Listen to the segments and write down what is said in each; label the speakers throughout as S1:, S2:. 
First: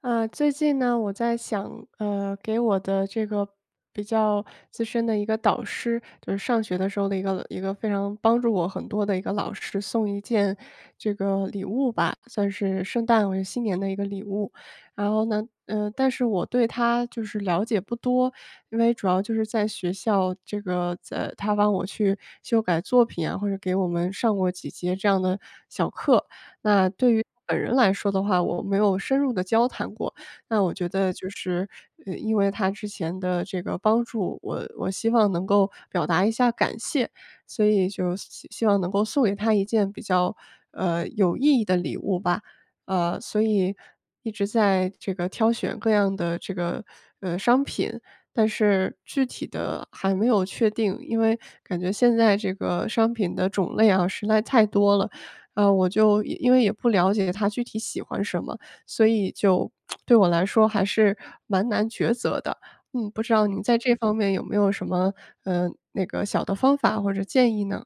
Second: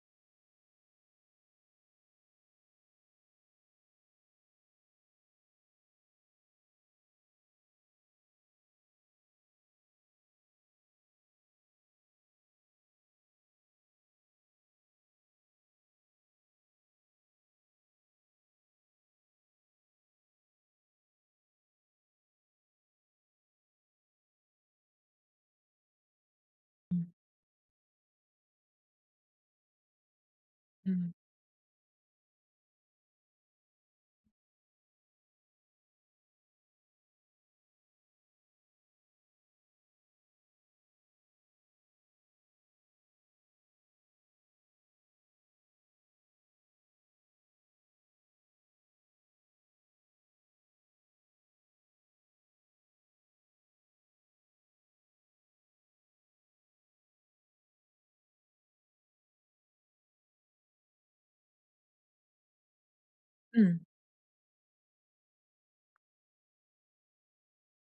S1: 啊，最近呢，我在想，给我的这个比较资深的一个导师，就是上学的时候的一个非常帮助我很多的一个老师，送一件这个礼物吧，算是圣诞或者新年的一个礼物。然后呢，但是我对他就是了解不多，因为主要就是在学校这个，在他帮我去修改作品啊，或者给我们上过几节这样的小课。那
S2: 嗯
S1: 对于本人来说的话，我没有深入的交谈过。那我觉得
S2: 嗯
S1: 就是，因为他之前的这个帮助，我希望能够表达一下感谢，所以就希望能够送给他一件比较，有意义的礼物吧。所以一直在这个挑选各样的这个，商品，但是具体的还没有确定，因为感觉现在这个商品的种类啊，实在太多了。我就也因为也不了解他具体喜欢什么，所以就对我来说还是蛮难抉择的。嗯，不知道您在
S2: 嗯
S1: 这方面有没有什么，那个小的方法或者建议呢？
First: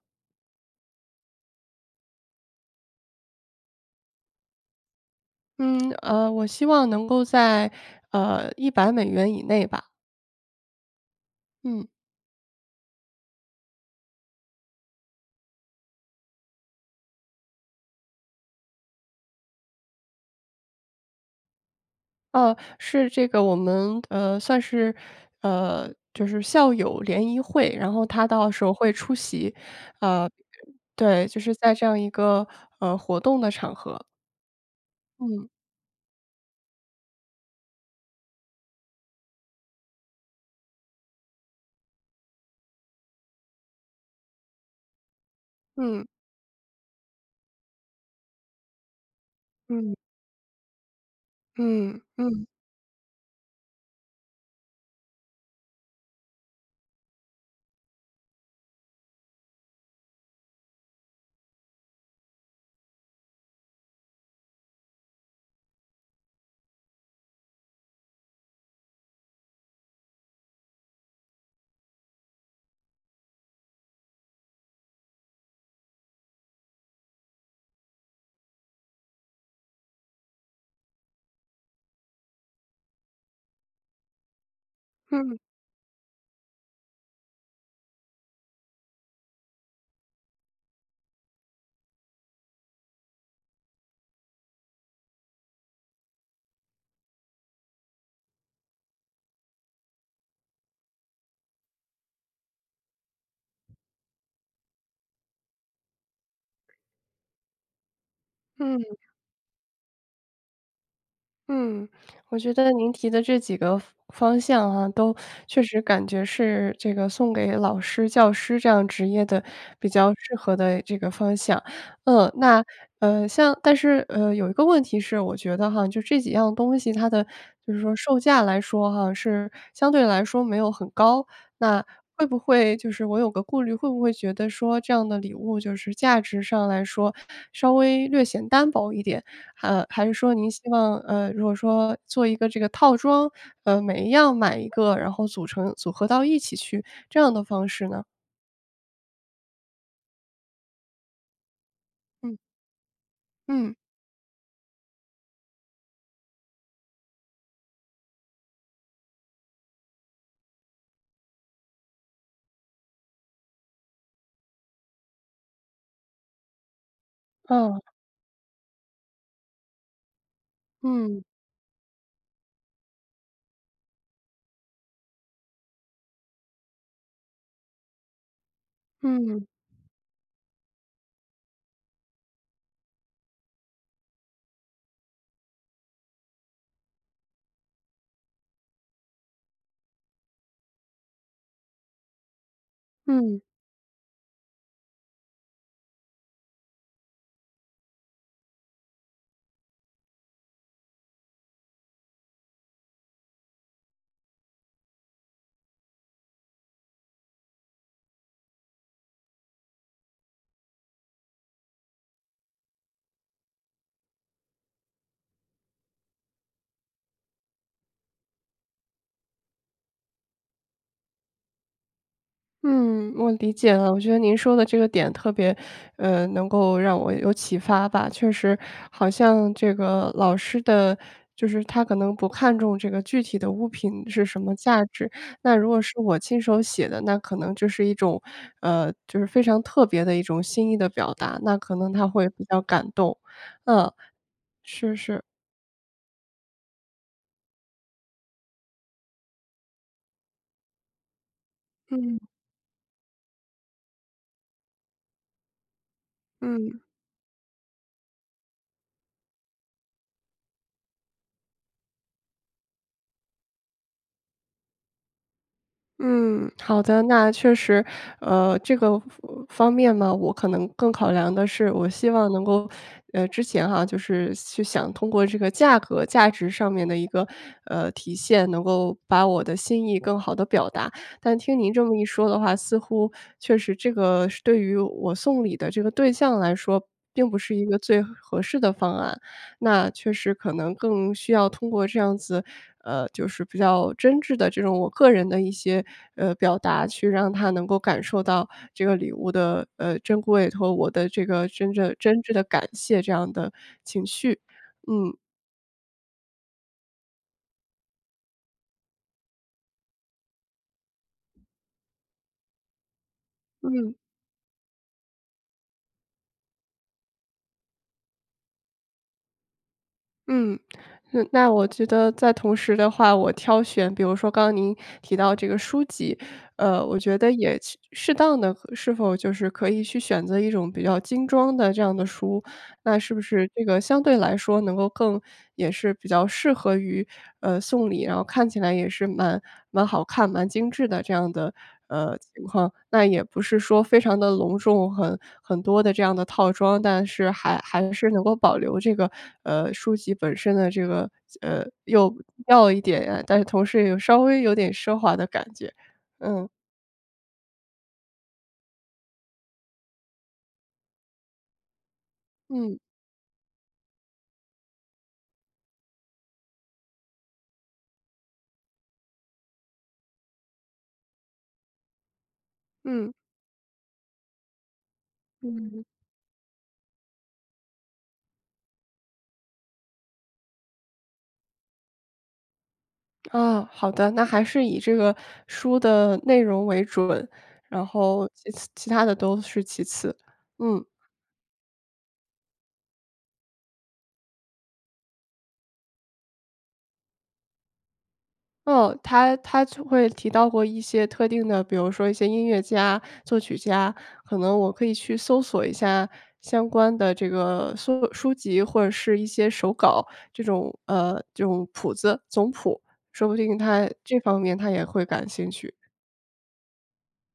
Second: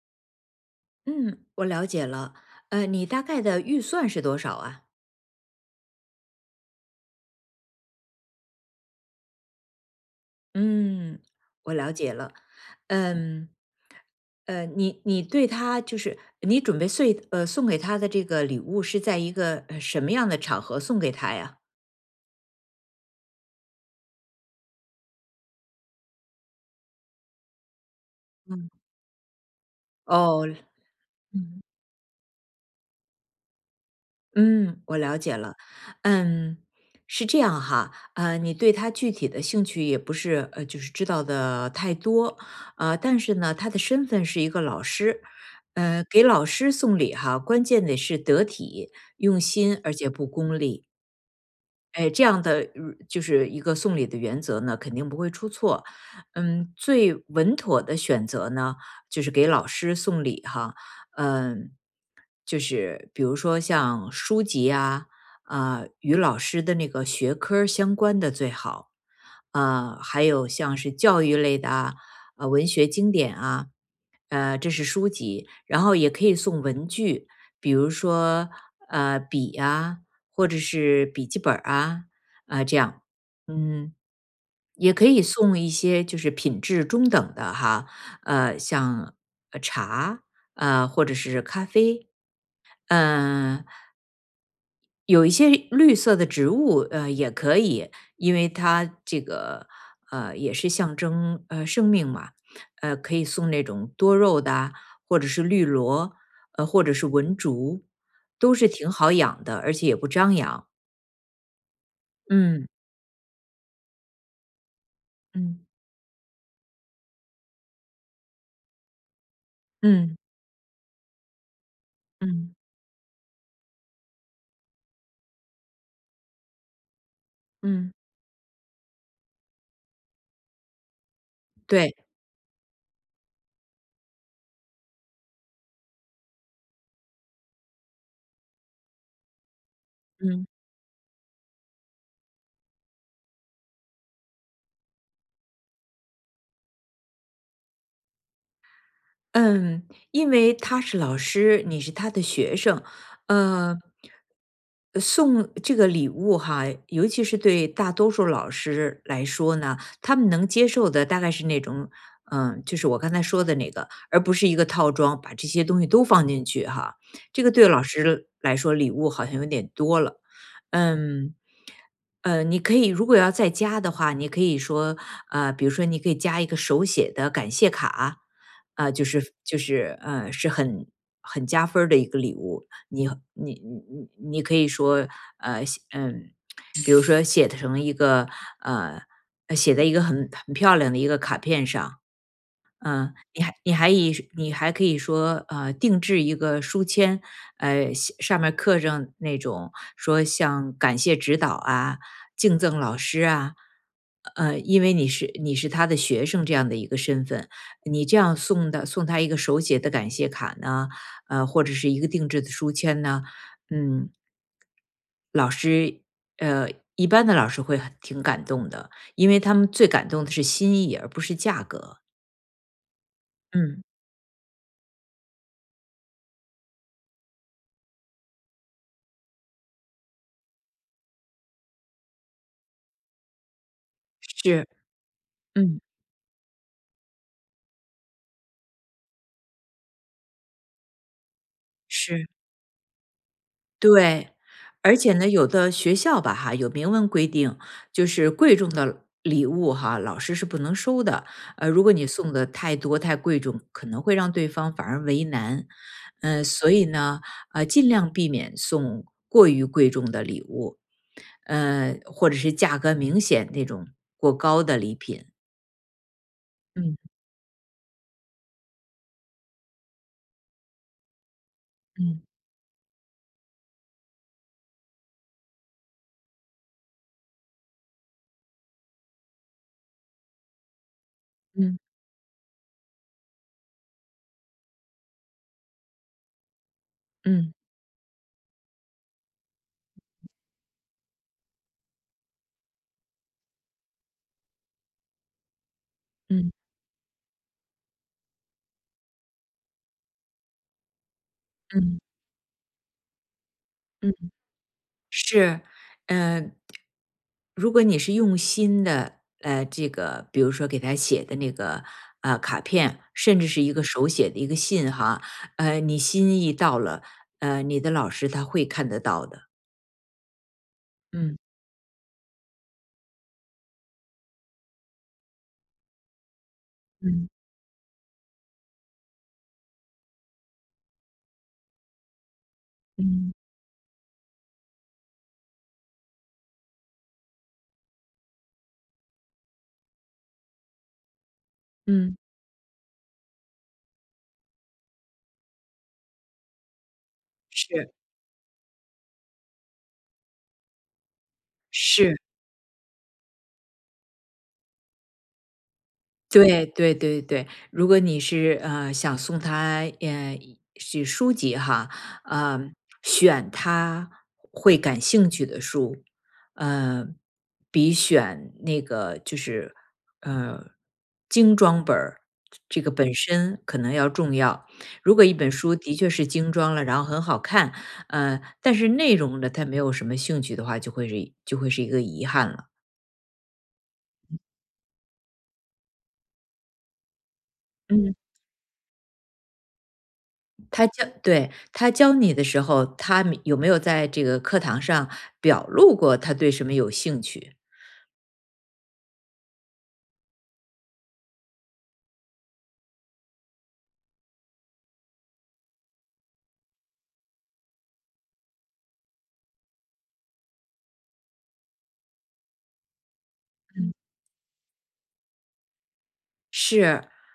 S2: 嗯，我了解了。你大概的预算是多少啊？
S1: 嗯，我希望能够在，100美元以内吧。
S2: 嗯，我
S1: 嗯，
S2: 了解了。嗯，你对他就是你准备送送给他的这个礼物是在一个什么样的场合送给他呀？
S1: 是这个我们，算是，就是校友联谊会，然后他到时
S2: 嗯
S1: 候会出席。呃，
S2: 哦，
S1: 对，就是
S2: 嗯。
S1: 在这样一个，活动的场合，
S2: 嗯，我了解
S1: 嗯。
S2: 了。嗯，是这样哈，你对他具体的兴趣也不是就是知道的太多，但是呢，他的身份是一个老师，
S1: 嗯
S2: 给老师送礼哈，关键得是得体、用心，而
S1: 嗯
S2: 且不功利。
S1: 嗯
S2: 哎，这样
S1: 嗯
S2: 的就是一个送礼的原则呢，肯定不会出错。最稳妥的选择呢，就是给老师送礼哈。嗯、就是比如说像书籍啊，啊、与老师的那个学科儿相关的最好，啊，还有像是教育类的啊，文学经典啊，这是书籍，然后也可以送文具，比如说笔啊，或者是笔记本儿啊，啊、这样，嗯，也可以
S1: 嗯
S2: 送一些就是品质中等的哈，像茶，或者是咖啡，嗯，有一些绿色的植物，也可以，因为它这个也是象征生命嘛，可以送那种多肉的啊或者是绿萝，或者是文竹，都是挺
S1: 嗯。
S2: 好养的，而且也不张扬。
S1: 嗯，我觉
S2: 嗯
S1: 得您提的这几个方向哈，都
S2: 嗯
S1: 确实感觉是这个送给老师、教师这样职业的比较
S2: 嗯
S1: 适合的这个方向。嗯，
S2: 嗯
S1: 那像但是有一个问题是，我觉得哈，就这几样东西，它的就是
S2: 嗯，
S1: 说售价来说哈，是相对来说没有很高。那
S2: 对，
S1: 会不会就是我有个顾虑，会不会觉得说这样的礼物就是价值上来说稍微略显单薄一点？还是说
S2: 嗯。
S1: 您希望，如果说做一个这个套装，每一样买一个，然后组成组合到一起去，这样的方式呢？
S2: 嗯，因为他是老师，你是他的
S1: 嗯，
S2: 学生，
S1: 嗯，
S2: 呃，送这个礼物哈，尤其是对大多数老师来说呢，他们能接受的大概是那种，就是我刚才说的那个，而不是一个套装，把这些东西都放进去哈。这个对
S1: 哦，
S2: 老师来说，礼物好像有点多了。
S1: 嗯，
S2: 嗯，你可以如果要再加的话，你可以说，比如说你可以加一个手写的感谢卡。啊，就是
S1: 嗯，
S2: 就是呃，是很加分儿的一个礼物。你可以说写比如说写成一个呃写在一个很漂亮的一个卡片上，嗯，
S1: 嗯。
S2: 你还可以说，定制一个书签，写上面刻上那种说像感谢指导啊、敬赠老师啊，因为你是他的学生这样的一个身份，你这样送的送他一个手写的感谢卡呢，或者是一个定制的书签呢，嗯，老师，呃，一般的老师会很挺感动的，因为他们最感动的是心意，而不是价格。
S1: 嗯，我理解
S2: 嗯，
S1: 了。我觉得您说的这个点特别，能够让我有启发吧。确实，好像这个老师的，就是他可能不看重这个具体的物品是什么
S2: 是，
S1: 价值。那如果
S2: 嗯。
S1: 是我亲手写的，那可能就是一种，就是非常特别的一种心意的表达。那可能他
S2: 是，
S1: 会比较感动。嗯，
S2: 对。而
S1: 是
S2: 且
S1: 是，
S2: 呢，有的学校吧哈，有明文规定，就是贵重的礼物哈，老师是不能收的。如果你
S1: 嗯
S2: 送的太多太贵重，可能会让对方反而为难。所
S1: 嗯。
S2: 以呢，尽量避免送过于贵重的礼物，或者是价格明显那种过高的礼品。
S1: 嗯，好的，
S2: 嗯
S1: 那确实，这个方面嘛，我可能更考量的是，我希
S2: 嗯
S1: 望能够，之前哈，就是去想通过这个价格、价值上面的一个体现，能够把我的心意更好的表达。但听您
S2: 嗯
S1: 这么一说的话，似乎确实这个是对于我送礼的这个对象来说，并不
S2: 嗯
S1: 是一个最合适的方案。那确实可能更需要通过这样子就是比较真挚的这种我个人的一些，
S2: 嗯嗯
S1: 表达，去让他能够感受到这个礼物的，珍贵和我的这个真正
S2: 嗯。
S1: 真挚的感谢这样的情绪。嗯，
S2: 是，呃，如果你是用心的，这个比如说给他写的那个卡片，甚至是一个
S1: 嗯，
S2: 手写的一个信哈，你心意到了，你的老师他会看得到的。
S1: 嗯，那
S2: 嗯
S1: 那我觉得在同时的话，我挑选，比如说刚刚您提到这个书籍，我觉
S2: 嗯
S1: 得也去适当的是否就是可以去选择一种比较精装的这样的书，那是不
S2: 嗯
S1: 是这个相对来说能够更也是比较适合于，送礼，然后看起来也是蛮好看、蛮精致的这样的，
S2: 嗯，
S1: 情况。那也不是说非常的隆重，很多的这样的套装，但是还
S2: 是
S1: 还是能够保留这个，书籍本身的这个，又
S2: 是。
S1: 要一点啊，但是同时也有稍微有点奢华的感觉。嗯
S2: 对对对对，如果你是想送他一是书籍哈，呃，
S1: 嗯，
S2: 选他会感兴趣的书，呃，比选那个就是呃精装本儿这个
S1: 嗯，
S2: 本身可能要重要。如果一本
S1: 嗯。
S2: 书的确是精装了，然后很好看，但是内容呢他没有什么兴趣的话，就会是一个遗憾了。
S1: 啊，好的，那还是以这个书的内容为准，然
S2: 嗯。
S1: 后其次其他的都是其次。嗯，
S2: 他教对，他教你的时候，他有没有在这个课堂上表露过他对什么有兴趣？
S1: 哦，他就会提到过一些特定的，比如说一些音乐家、作曲家，可能我可以去搜索一下相关的这个书籍或者是一些手稿这种这种谱子总谱，说不定他这方面他也会感兴趣。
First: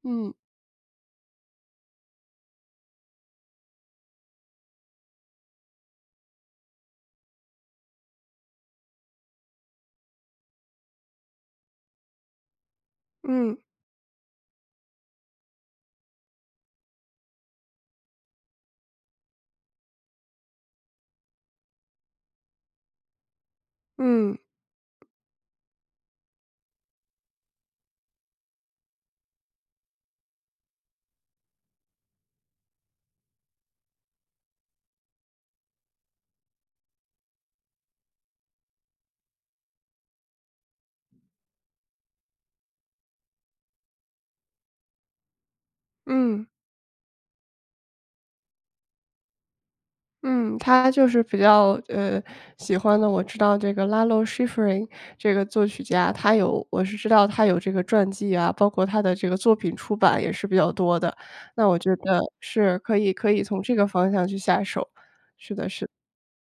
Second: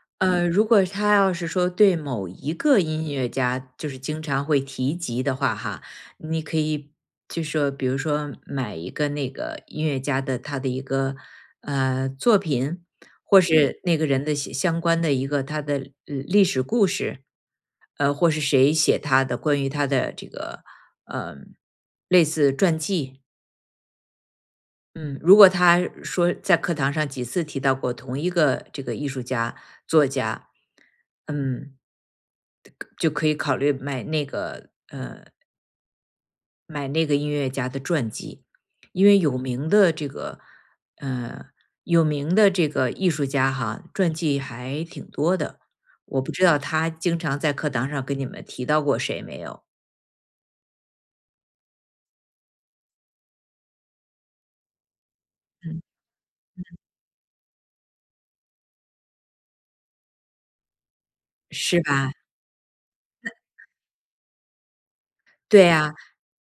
S1: 嗯
S2: 如果他要是说对某一个音乐家就是经常会提及的话，哈，你可以就说，比如说买一个那个音乐家的他的一个作品，或
S1: 嗯
S2: 是那个人的相关的一个他的历史故事，或是谁写他的关于他的这个呃类似传记，
S1: 嗯
S2: 嗯，如果他说在课堂上几次提到过同一个这个艺术家、作家，嗯，就可以考虑买那个音乐家的传记，因为呃有名的这个艺术家哈，传记还挺多的。我不知
S1: 嗯。
S2: 道他经常在课堂上跟你们提到过谁没有，
S1: 嗯，他就是比较，喜欢的我知道这个 Lalo Schifrin 这个作
S2: 嗯，
S1: 曲家，他有我是知道他有这个传记啊，包括他的这个作品出版也是比较多的。那我
S2: 是
S1: 觉
S2: 吧？
S1: 得是可以从这个方向去下手，是
S2: 对
S1: 的是的。
S2: 呀、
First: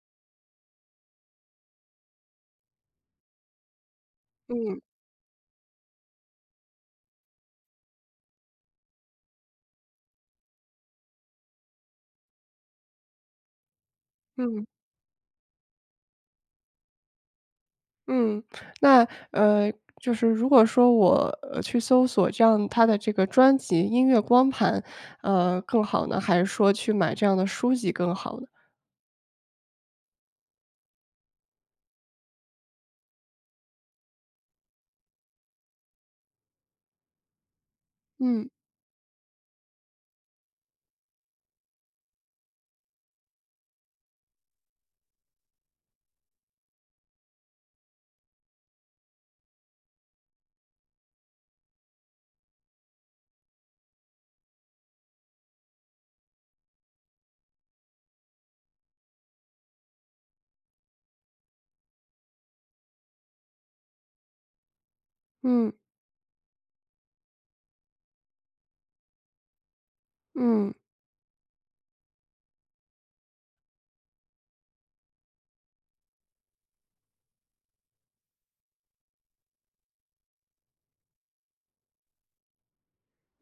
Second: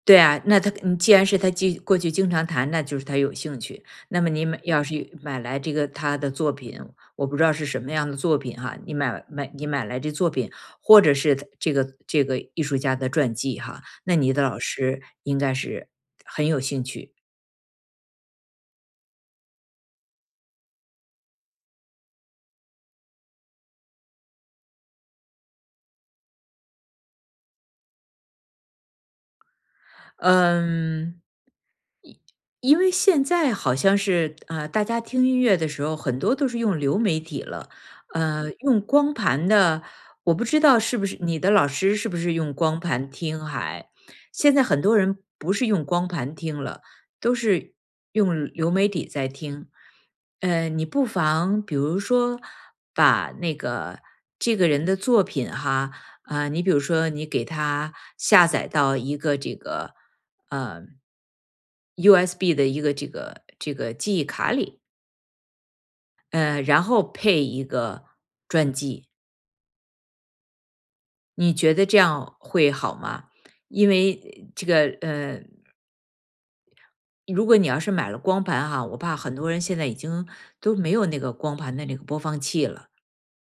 S2: 对啊，那他你既然是他经过去经常谈，那就是他有兴趣。那么你买
S1: 嗯，
S2: 要是买来这个他的作品，我不知道是什么样的作品哈，你买来这作品，或者是他这个艺术家的传记哈，那你的老
S1: 嗯，
S2: 师应该是很有兴趣。
S1: 嗯，那，呃，就是如果说我，去搜索这样他的这个专辑音乐光盘，更好呢？还是说去买这样的书籍更好呢？
S2: 嗯。因为现在好像是，大家听音乐的时候很多都是用流媒体了，
S1: 嗯，
S2: 用光盘的，我不知道是不是你的老师用光盘听还。现在很多人不是用光盘听了，都是用流媒体在听。你不妨比如说把那个这个人的作品哈，啊、你比如说你给他下载到一个这个呃，USB 的一个这个记忆卡里，
S1: 嗯，
S2: 然后配一个专辑，
S1: 嗯。
S2: 你觉得这样会好吗？因为这个如果你要是买了光盘哈，我怕很多人现在已经都没有那个光盘的那个播放器了。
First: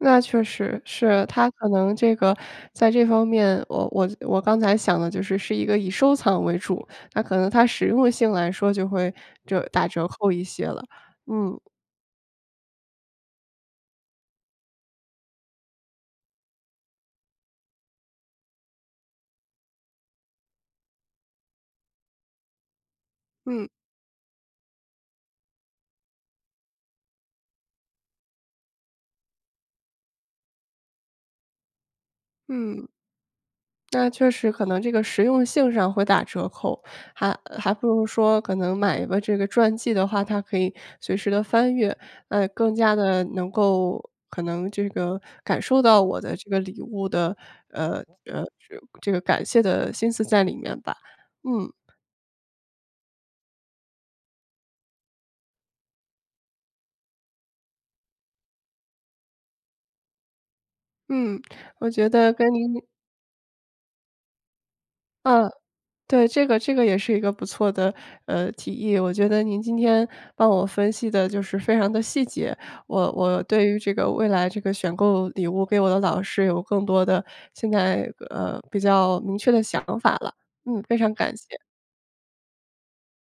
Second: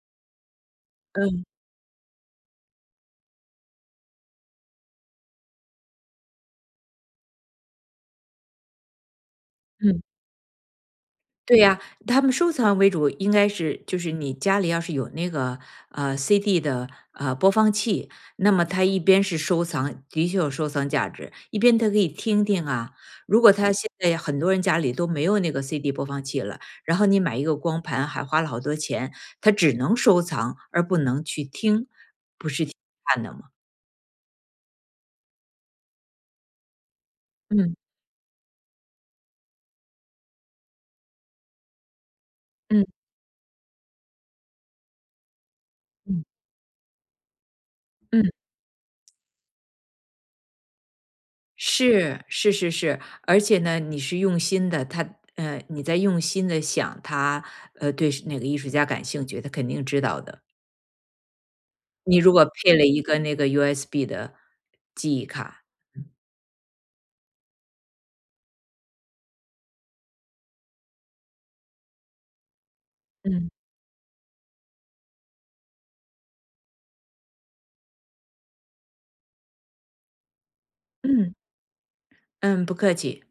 S1: 那确实是，
S2: 嗯
S1: 他可能这个在这方面，我刚才想的就是是一个以收藏为主，那可能它实用性来说就会就打
S2: 嗯
S1: 折扣一些了。
S2: 对
S1: 嗯
S2: 呀，他们收藏为主，应该是就是你家里要是有那个CD 的播放器，那么它一边是收藏，的确有收藏价值，一边它可以听听啊。如果
S1: 嗯
S2: 他现在很多人家里都没有那个 CD 播放器了，然后你买一个光盘还花了好多钱，他只能收藏而不能去听，不是挺遗
S1: 嗯。
S2: 憾的吗？
S1: 那确实可能这个实用性上会打折扣，还
S2: 嗯
S1: 不如说可能买一个这个传记的话，它可以随时的翻阅，更
S2: 嗯
S1: 加的能够可能这个感受到我
S2: 嗯
S1: 的这个礼物的，呃，
S2: 嗯。
S1: 这个感谢的心思在里面吧。嗯，
S2: 是是是是，而且呢，你是用心的，他你在用心的想他，对是哪个艺术家感兴趣，他肯定知道的。
S1: 嗯，我觉
S2: 你
S1: 得
S2: 如果
S1: 跟
S2: 配
S1: 您
S2: 了一个那个 USB 的记忆
S1: 啊。
S2: 卡，
S1: 对，这个也是一个不错的，提议。我觉得您今天帮我分析的就是非常的细节，我
S2: 嗯
S1: 对于这个未来这个选购礼物给我的老师有更多的现在，比较明确的想法了。嗯，非常
S2: 嗯
S1: 感谢。
S2: 嗯，不客气。